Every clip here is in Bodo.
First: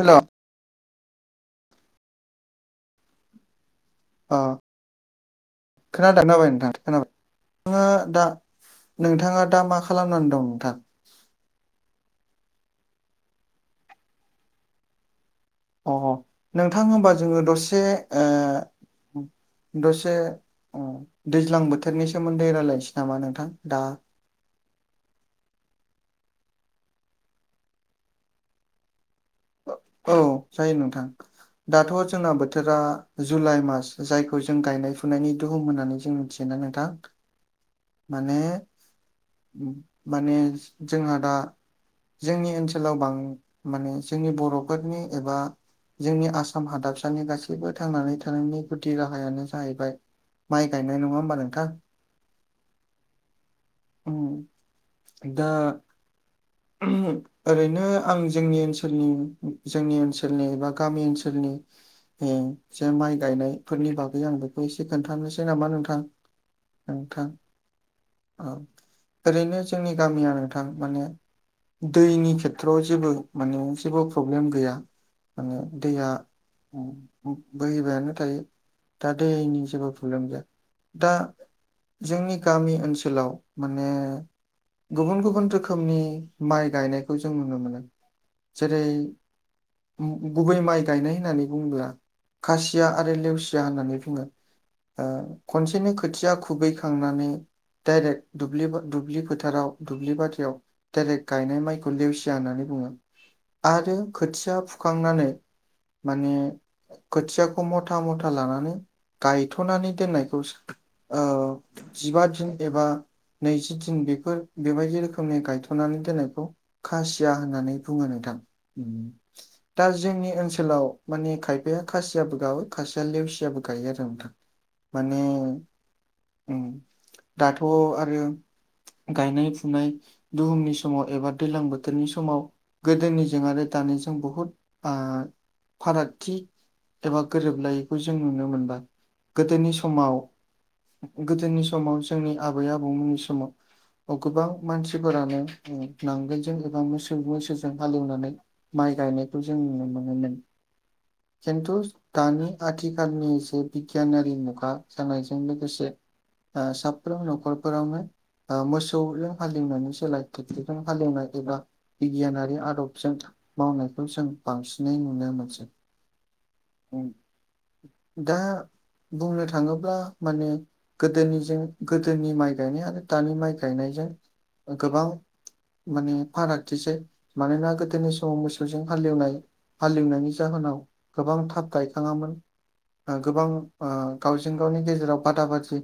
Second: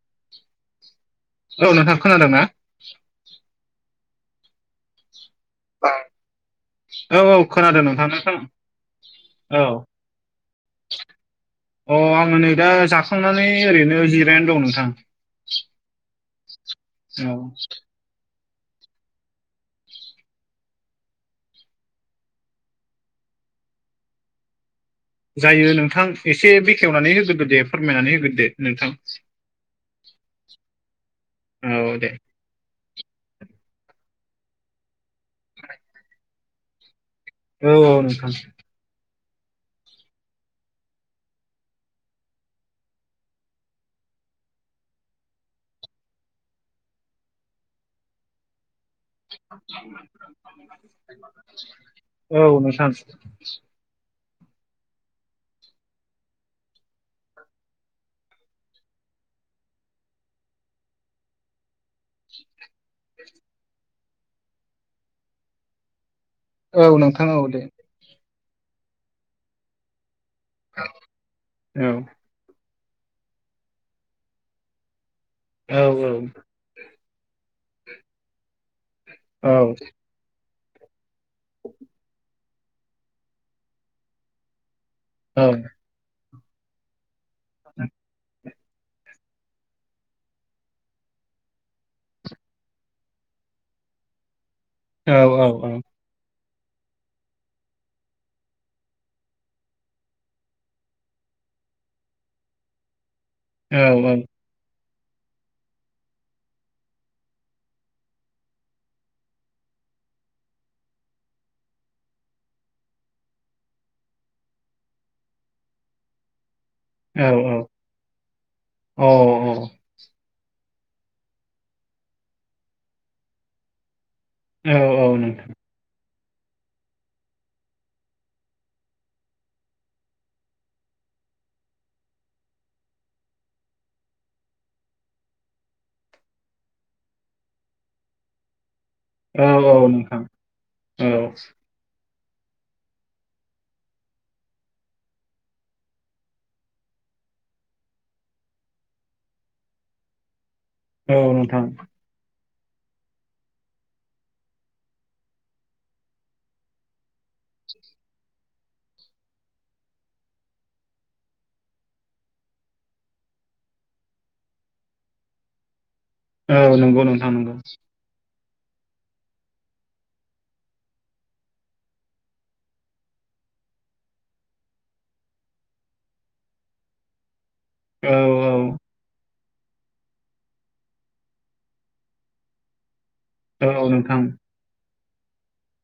हेल' औ नोंथां खोनादों ना? अ [inaudible] खोनादों [unintelligible] नोंथां खोनाबाय औ औ खोनादों फा नोंथां दा नोंथां नोंथाङा दा औ मा खालामनानै दं नोंथां? अ आङो नै दा जाखांनानै ओरैनो जिरायनानै दं नोंथां‌। अ नोंथां ओमबा औ जोङो दसे ओ दसे दैज्लां बोथोरनि सोमोन्दै रायलायनोसै नामा नोंथां दा? जायो नोंथां एसे बेखेवनानै होग्रोदो दे फोरमायनानै होग्रोदे नोंथां औ जायो नोंथां औ दाथ' दे जोंना बोथोरा जुलाइ मास जायखौ जों गायनाय फुनायनि दुहुम होननानै जों मिथियोना नोंथां। औ औ नोंथां माने माने जोंहा दा जोंनि ओनसोलाव बां माने जोंनि बर'फोरनि एबा जोंनि आसाम हादाबसानि गासैबो थांनानै थानायनि गुदि राहायानो जाहैबाय माइ गायनाय नङा होमबा नोंथां औ नोंथां उम दा ओरैनो आं जोंनि ओनसोल ओ जोंनि ओनसोलनि बा गामि ओनसोलनि जे माइ गायनायफोरनि बागै आं बेखौ एसे खोन्थानोसै नामा नोंथां औ नोंथां औ दे औ ओरैनो जोंनि गामिया नोंथां माने औ दैनि खेथ्रआव जेबो माने जेबो प्रब्लेम गैया माने औ दैया औ बोहैबायानो थायो दा औ दैनि जेबो प्रब्लेम गैया दा जोंनि गामि ओनसोलाव माने गुबुन औ गुबुन रोखोमनि माइ गायनायखौ जों नुनो मोनो जेरै गुबै माइ गायनाय होननानै बुङोब्ला खासिया आरो लेवसिया होननानै बुङो औ औ अ खनसेनो खोथिया खुबैखांनानै दडाइरेक्ट दुब्लि फोथाराव दुब्लि बाथियाव दायरेक्ट गायनाय माइखौ लेवसिया होननानै बुङो अ औ आरो खोथिया फुखांनानै माने खोथियाखौ मथा मथा लानानै गायथ'नानै दोननायखौ जिबा दिन एबा नैजि दिन बेफोर बेबायदि रोखोमनि गायथ'नानै दोननायखौ खासिया होननानै बुङो नोंथां दा जोंनि ओनसोलाव माने खायफाया खासियाबो गावो खासिया लेवसियाबो गायो आरो नोंथां औ माने नोंथां दाथ' आरो गायनाय फुनाय दुहुमनि समाव एबा दैज्लां बोथोरनि समाव गोदोनिजों आरो दानिजों बुहुद फारागथि एबा गोरोबलायैखौ जों नुनो मोनबाय औ गोदोनि औ समाव नोंथां औ गोदोनि सम समाव जोंनि आबै आबौमोननि समाव गोबां मानसिफोरानो नांगोलजों एबा मोसौ मैसो ज हालेवनानै माइ गायनायखौ जों नुनो मोनोमोन औ नोंथां खिन्थु दानि आथिखालनिसो बिगियानारि मुगा जानायजों लोगोसे साफ्रोम नखरफोरावनो मोसौजों हालिनायनि सोलाय ट्रेकटरजों हालिवनाय एबा बिगियानारि आदबजों मावनायखौ जों बांसिनै नुनो मोनसै औ नंगौ नोंथां नंगौ दा बुंनो थाङोब्ला माने गोदोनिजों गोदोनि माइ गायनाय आरो दानि माइ गायनायजों गोबां माने फारागथिसै मानोना औ गोदोनि समाव औ मोसौ जों हालवनाय हालेवनायनि जाहोनाव गोबां थाब गायखाङामोन गोबां औ नोंथां गावजों गावनि गेजेराव बादा बादि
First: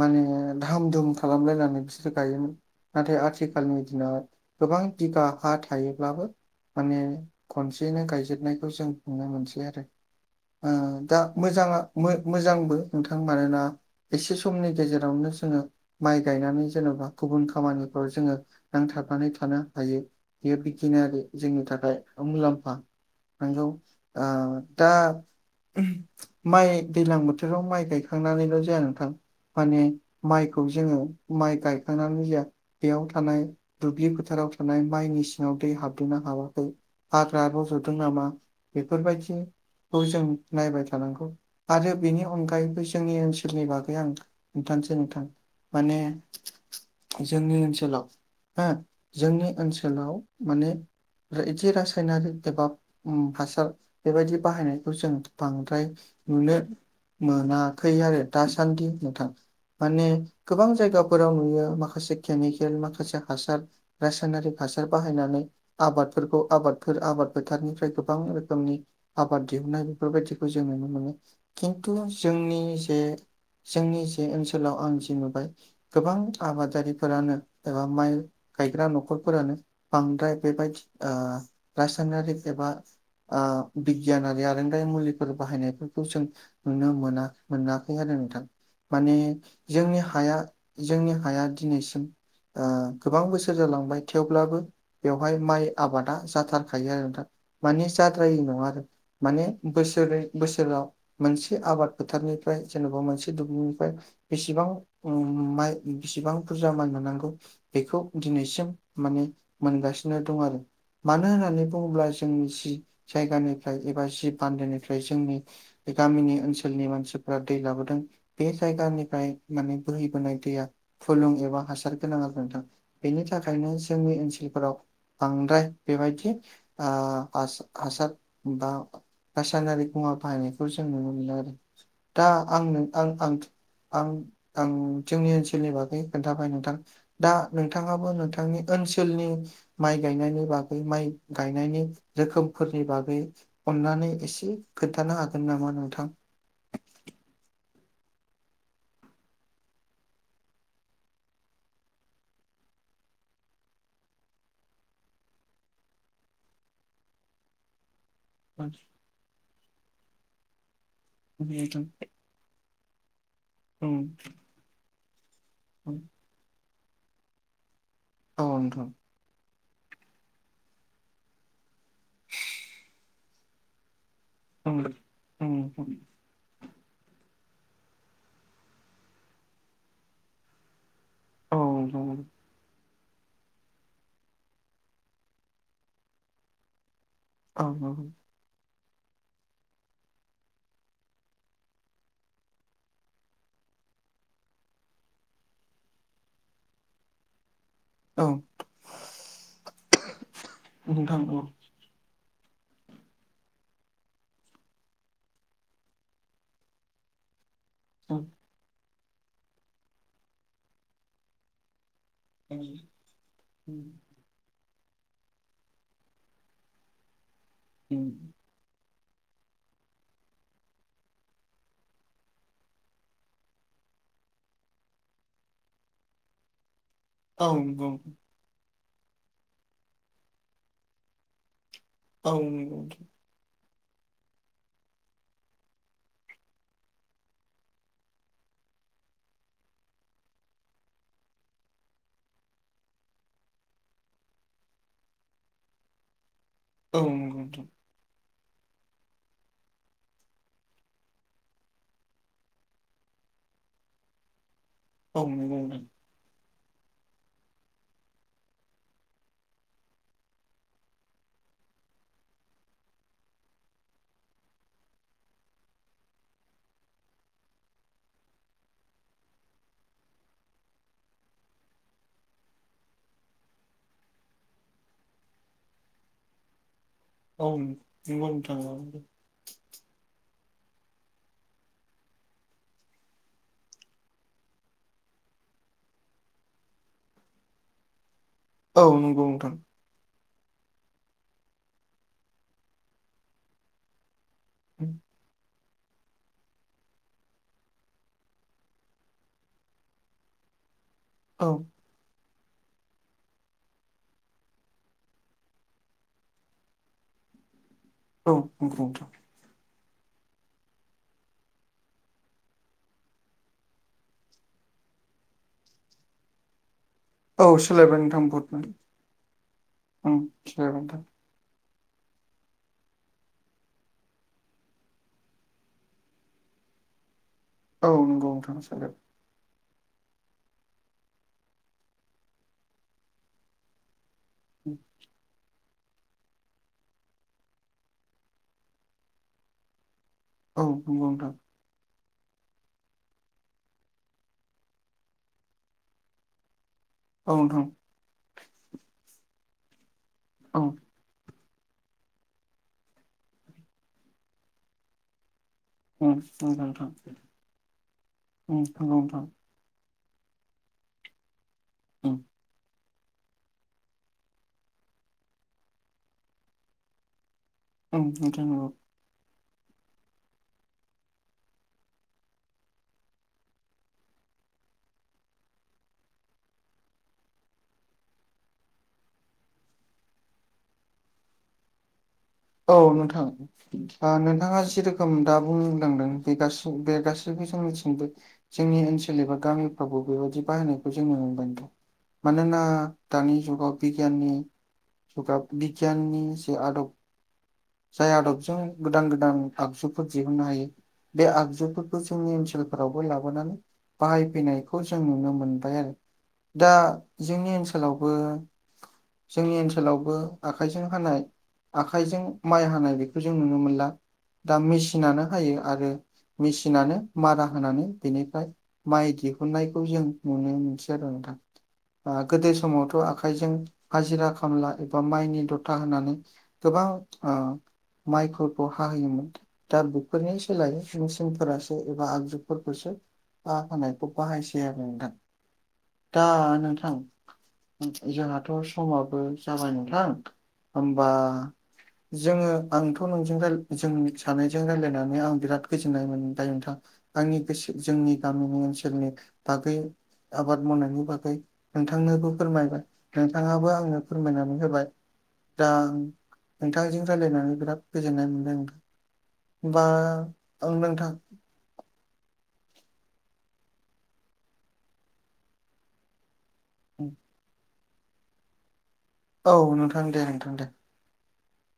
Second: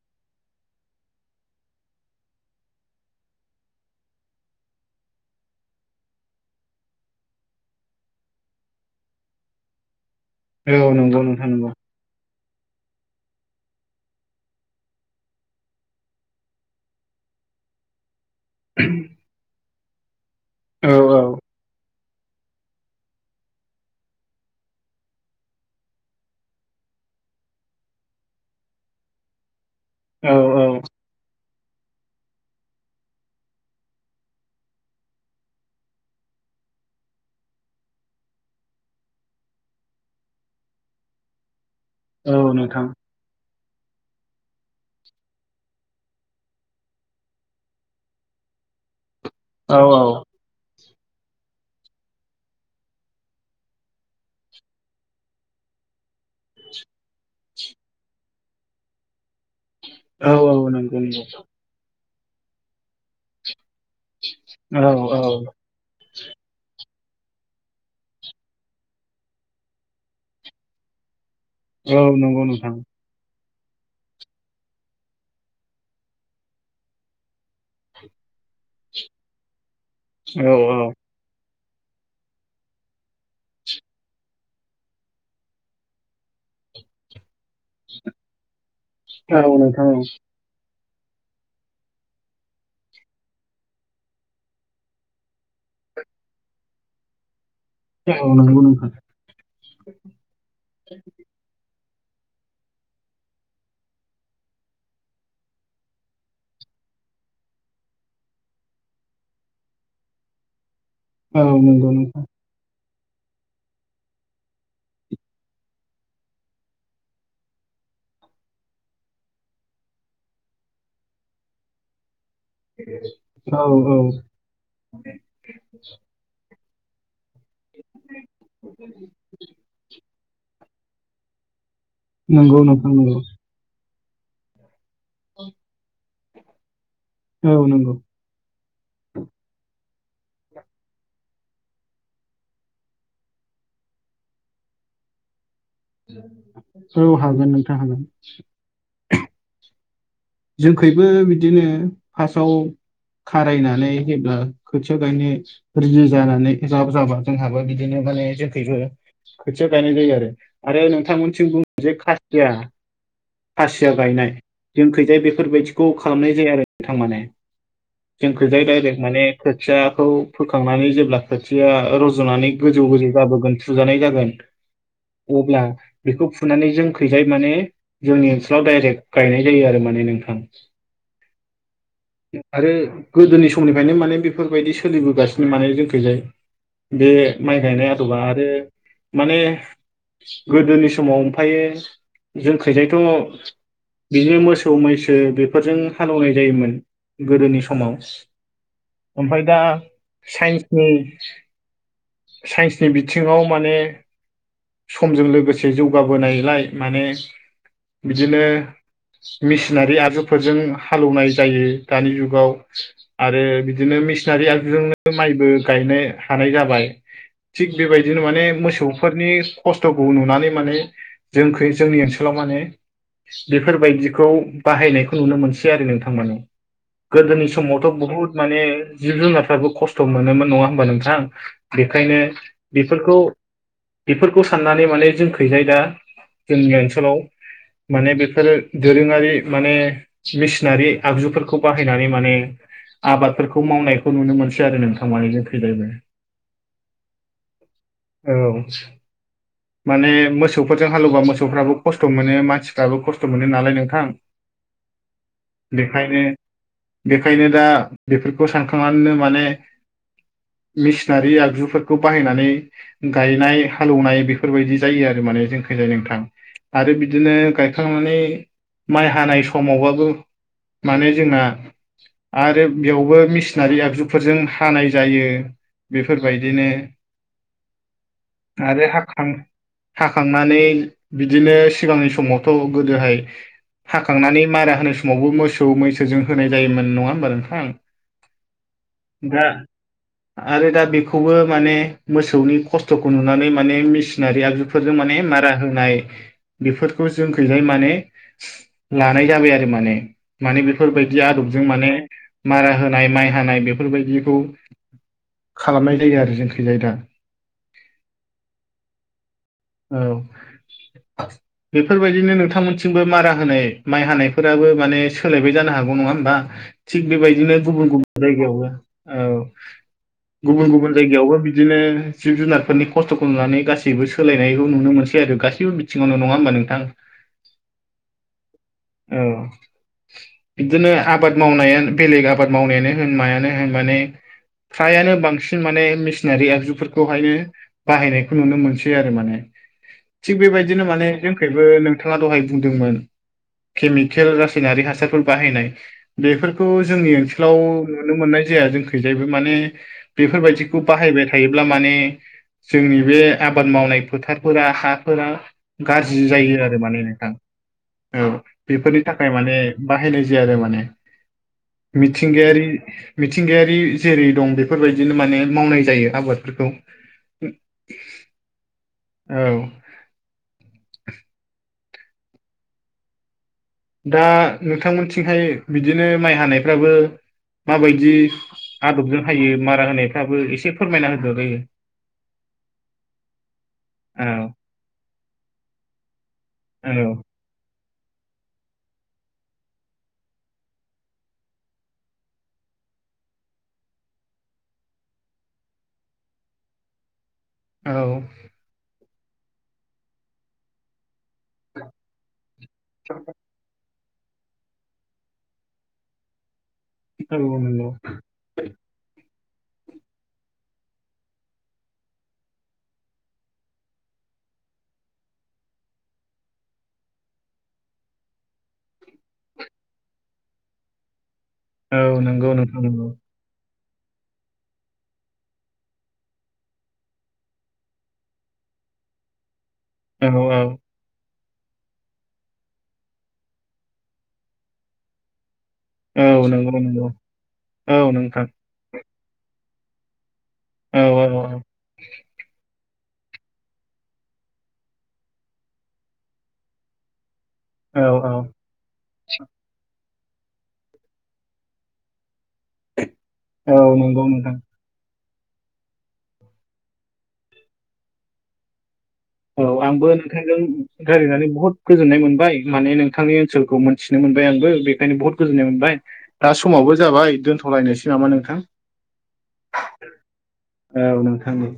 माने धाम धुम खालामलायनानै बिसोरो गायोमोन नाथाय आथिखालनि दिनाव गोबां बिगा हा थायोब्लाबो माने खनसेयैनो गायजेनायखौ जों नुनो मोनसै आरो औ दा नंगौ नोंथां नंगौ मोजाङा मोजांबो नोंथां मानोना एसे समनि गेजेरावनो जोङो माइ गायनानै जेनेबा गुबुन खामानिफ्राव जोङो नांथाबनानै थानो हायो बेयो औ बिगियानारि औ जोंनि थाखाय मुलाम्फा नंगौ दा माइ दै्लां बोथोराव माइ गायखांनानैल' जाया नोंथां माने माइ औ औ जोङो माइ गायखांनानै जाया बेयाव थानाय दुब्लि फोथाराव थानाय माइनि सिङाव दै हाबदोंना हाबाखै हाग्रा रज'दों नामा बेफोरबायदि खौ जों नायबाय थानांगौ आरो बेनि औ अनगायैबो नोंथां जोंनि ओनसोलाव नि बागै आं खिथानोसै नोंथां माने जोंनि ओनसोलाव हो जोंनि औ औ ओनसोलाव माने आरो एदि रासायनारि एबा हासार बेबायदि बाहायनायखौ जों बांद्राय नुनो मोनाखै आरो दासान्दि नोंथां। माने औ औ गोबां नंगौ नंगौ जायगाफोराव नुयो माखासे केमिकेल माखासे हासार रासायनारिक हासार औ औ बाहायनानै आबादफोरखौ आबादफोर आबाद फोथारनिफ्राय गोबां रोखोमनि आबाद दिहुननाय बेफोरबायदिखौ जों नुनो मोनो खिन्थु औ नंगौ जोंनि नोंथां जे जोंनि जे ओनसोलाव आं जे नुबाय गोबां आबादारिफोरानो एबा माइ गायग्रा न'खरफोरानो बांद्राय औ औ बेबायदि ओ रासायनारिक एबा बिगियानारि आरोंदायारि मुलिफोर बाहायनायफोरखौ जों नुनो मोना। मोनाखै आरो नोंथां माने औ नोंथां जोंनि हाया जोंनि हाया दिनैसिम गोबां बोसोर जालांबाय थेवब्लाबो बेवहाय माइ आबादा जाथारखायो आरो नोंथां मानि औ औ जाद्राय नंगौ नङा आरो। नोंथां माने बोसोरै बोसोराव मोनसे आबाद फोथारनिफ्राय जेन'बा मोनसे दुब्लिनिफ्राय बेसेबां ओम माइ बेसेबां बुरजा माइ मोननांगौ बेखौ दिनैसिम माने मोनगासिनो दं आरो मानो औ होननानै नंगौ बुङोब्ला नोंथां जों मि जि- जायगानिफ्राय एबा जि बान्दोनिफ्राय जोंनि बे गामिनि ओनसोलनि मानसिफ्रा दै लाबोदों बे जायगानिफ्राय माने बोहैबोनाय दैया फुलुं एबा हासार गोनां आरो नोंथां। बेनि औ थाखायनो औ जोंनि ओनसोलफोराव बांद्राय बेबायदि ओ हासार बा रासायनारि मुवा बाहायनायखौ जों नुनो मोनो आरो। दा नंगौ आंनो नोंथां आं नंगौ आं आं आं जोंनि ओनसोलनि बागै खोन्थाबाय नोंथां दा औ नंगौ नोंथाङाबो नोंथांनि ओनसोलनि माइ गायनायनि बागै माइ गायनायनि रोखोमफोरनि बागै अननानै एसे खोन्थानो हागोन नामा नोंथां? औ हागोन नोंथां हागोन। जोंखैबो बिदिनो फार्स्टआव खारायनानै जेब्ला खोथिया गायनो रिदि जानानै जाब जाबा जोंहाबो बिदिनो माने औ जोंखैबो खोथिया गायनाय जायो आरो आरो नोंथांमोनसिम बुङो नंगौ जे खा- सिया नोंथां खासिया गायनाय जोंखैजाय बेफोरबायदिखौ खालामनाय बिदि आरो थारमाने औ जोंखौ जाय डाइरेक माने खोथियाखौ फोखांनानै जेब्ला खोथिया रज'नानै गोजौ गोजौ जाबोगोन फुजानाय जागोन अब्ला बेखौ फु- फुनानै जोंखैजाय माने जोंनि ओनसोलाव डाइरेक्ट गायनाय जायो आरो माने नोंथां। आरो गोदोनि समनिफ्रायनो माने बेफोरबायदि सोलिबोगासिनो माने जोंखैजाय बे माइ गायनाय आदबा आरो माने गोदोनि समाव ओमफ्रायो जोंखैजायथ' बिदिनो मोसौ मोसौ मैसो बेफोरजों हालेवनाय जायोमोन गोदोनि समाव ओमफ्राय दा साइन्सनि साइन्सनि बिथिङाव माने समजों लोगोसे जौगाबोनायलाय माने बिदिनो मेसिनारि आगजुफोरजों हालेवनाय जायो दानि जुग आव आरो बिदिनो मे- सिनारि आगजुजोंनो माइबो गायनो हानाय जाबाय थिग बेबायदिनो माने मोसौ फोरनि खस्थ'खौ नुनानै माने जोंखौ जोंनि ओनसोलाव माने- बेफोर बायदि खौ बाहायनायखौ नुनो मोनसै आरो नोंथांमोने गोदोनि समावथ' बुहुद माने जिब जुनारफ्राबो खस्थ' मोनोमोन नङा होमबा नोंथां। बेखायनो बेफोरखौ। बेफोरखौ साननानै माने जोंखैजाय दा जोंनि ओनसोलाव माने बेफोर दोरोङारि माने मेसिनारि आगजुफोरखौ बाहायनानै माने। आबादफोरखौ मावनायखौ नुनो मोनसै आरो नोंथां मानि जोंखैजायबो। औ। औ। माने मोसौफोरजों हालौवा मोसौफ्राबो खस्थ' मोनो मानसिफ्राबो खस्थ' मोनो नालाय नोंथां बेखायनो बेखायनो दा बेफोरखौ सानखांनानैनो माने मिसिनारि आगजुफोरखौ बाहायनानै गायनाय हालौवनाय बेफोरबायदि जायो आरो माने जोंखैजाय नोंथां। आरो बिदिनो गायखांनानै माइ हानाय समावबाबो माने जोंना आरो बेयावबो मेसिनारि आगजुफोरजों हानाय जायो। बेफोर बादिनो आरो हाखां हाखांनानै बिदिनो सिगांनि समावथ' गोदोहाय हाखांनानै मारा होनाय समावबो मोसौ मैसोजों होनाय जायोमोन नङा होमबा नोंथां दाथ' आरो दा बेखौबो माने मोसौनि खस्थ'खौ नुनानै माने मि सिनारि आगजुफोरजों माने मारा होनाय बेफोरखौ जोंखैहाय माने बे लानाय जाबाय आरो माने माने बेफोरबायदि आदबजों माने मारा होनाय माइ हानाय बेफोरबादिखौ खालामनाय जायो आरो जोंखैजाय दा औ नंगौ नोंथां। औ बेफोरबादिनो नोंथांमोन थिंबो मारा होनाय माइ हानायफोराबो माने सोलायबाय जानो हागौ नङा होमबा? थिग औ बेबायदिनो गुबुन सोलायबाय गुबुन नोंथां बहुदनो जायगायावबो औ ओं गुबुन गुबुन सोलायबाय जायगायावबो बिदिनो जिब जुनारफोरनि खस्थ'खौ नुनानै गासैबो सोलायनायखौ नुनो मोनसै आरो गासैबो। सिङाव नङा होमबा नोंथां। औ नंगौ नोंथां सागो औ। बिदिनो आबाद मावनायानो बेलेग आबाद मावनायानो होन मायानो होन माने फ्रायानो बांसिन आरो सिन माने मेसिनारि एगजुफोरखौहायनो बाहायनायखौ नुनो मोनसै आरो माने ना थिग औ बेबायदिनो माने नंगौ नोंथां जोंखबो नोंथाङा दहायस बुंदोंमोन केमिकेल रायनारि हासारफोर बायनाय बे जोंनि ओनसोलाव नुनो मोननाय जाया जोंखैजायबो माने औ नोंथां औ बेफोरबादिखौ बाहायबाय थायोब्ला माने जोंनि बे आबाद मावनाय फोथारफोरा हाफोर ओं गाज्रि नंगौ जायो आरो माने नोंथां औ बेफोरनि नोंथां थाखाय माने बाहायनाय जाया आरो माने। ओं मिथिंगायारि मिथिंगायारि जेरै दं बेफोरबादिनो माने मावनाय जायो। आबादफोरखौ ओमफाय नोंथां नंगौ। औ। दा नोंथांमोनथिंहाय बिदिनो माइ हानायफ्राबो। माबायदि आदबजों हायो मारा होनायफ्राबो एसे फोरमायना होदो जायो। औ नोंथां। औ नोंथाङा जेरोखोम दा बुंलांदों बे गासि औ बे गासैबो जों मिथिंबो जोंनि ओनसोल एबा गामिफ्रावबो बेबायदि बाहायनायखौ जोंनो मोनबाय दं मानोना दानि जुगाव बिगियाननि जुगा बिगियाननि जे आदब [unintelligible] औ जाय आदबजों गोदान गोदान आगजुफोर दिहुननो हायो बे आगजु बिफोरखौ जोंनि ओनसोलफोरावबो लाबोनानै [unintelligible] बाहायफैनायखौ जों नोनो मोनबाय आरो दा जोंनि औ नंगौ ओनसोलावबो जोंनि ओनसोलावबो आखाइजों हानाय आखाइजों माइ हानाय बेखौ जों नुनो मोनला दा मेसिनानो हायो आरो मेसिनानो मारा होनानै बिनिफ्राय माइ दिहुननायखौ जों नुनो मोनसै आरो नोंथां औ गोदो नंगौ नोंथां समावथ' नंगौ आखाइजों हाजिरा खामला एबा माइनि दथा होनानै गोबां माइफोरखौ हाहोयोमोन दा औ बेफोरनि औ सोलाय मेसिनफोरासो एबा आगजुफोरखौसो बा हानायखौ बाहायसै आरो नोंथां [unintelligible] दा औ नंगौ नंगौ नोंथां औ नोंथां जोंहाथ' समाबो जाबाय नोंथां औ होमबा औ जोङो आंथ' नोंजों जों सानैजों रायजलायनानै आं बिराद गोजोननाय मोनो दायो नोंथां [unintelligible] आंनि गोसो औ जोंनि औ गामिनि ओनसोलनि बागै आबाद मावनायनि बागै नोंथांनोबो फोरमायबाय नोंथाङाबो औ आंनो नंगौ नोंथां फोरमायनानै होबाय दां नोंथांजों रायज्लायनानै बिराद गोजोननाय मोनदों नोंथां औ आंबो नोंथांजों नोंथां रायज्लायनानै बहुद गोजोननाय मोनबाय माने नोंथांनि ओनसोलखौ मोनथिनो मोनबाय आंबो बेखायनो बहुत गोजोननाय मोनबाय दा समावबो जाबाय दोनथ'लायनोसै नामा नोंथां औ नोंथां दे नोंथां दे औ नोंथां औ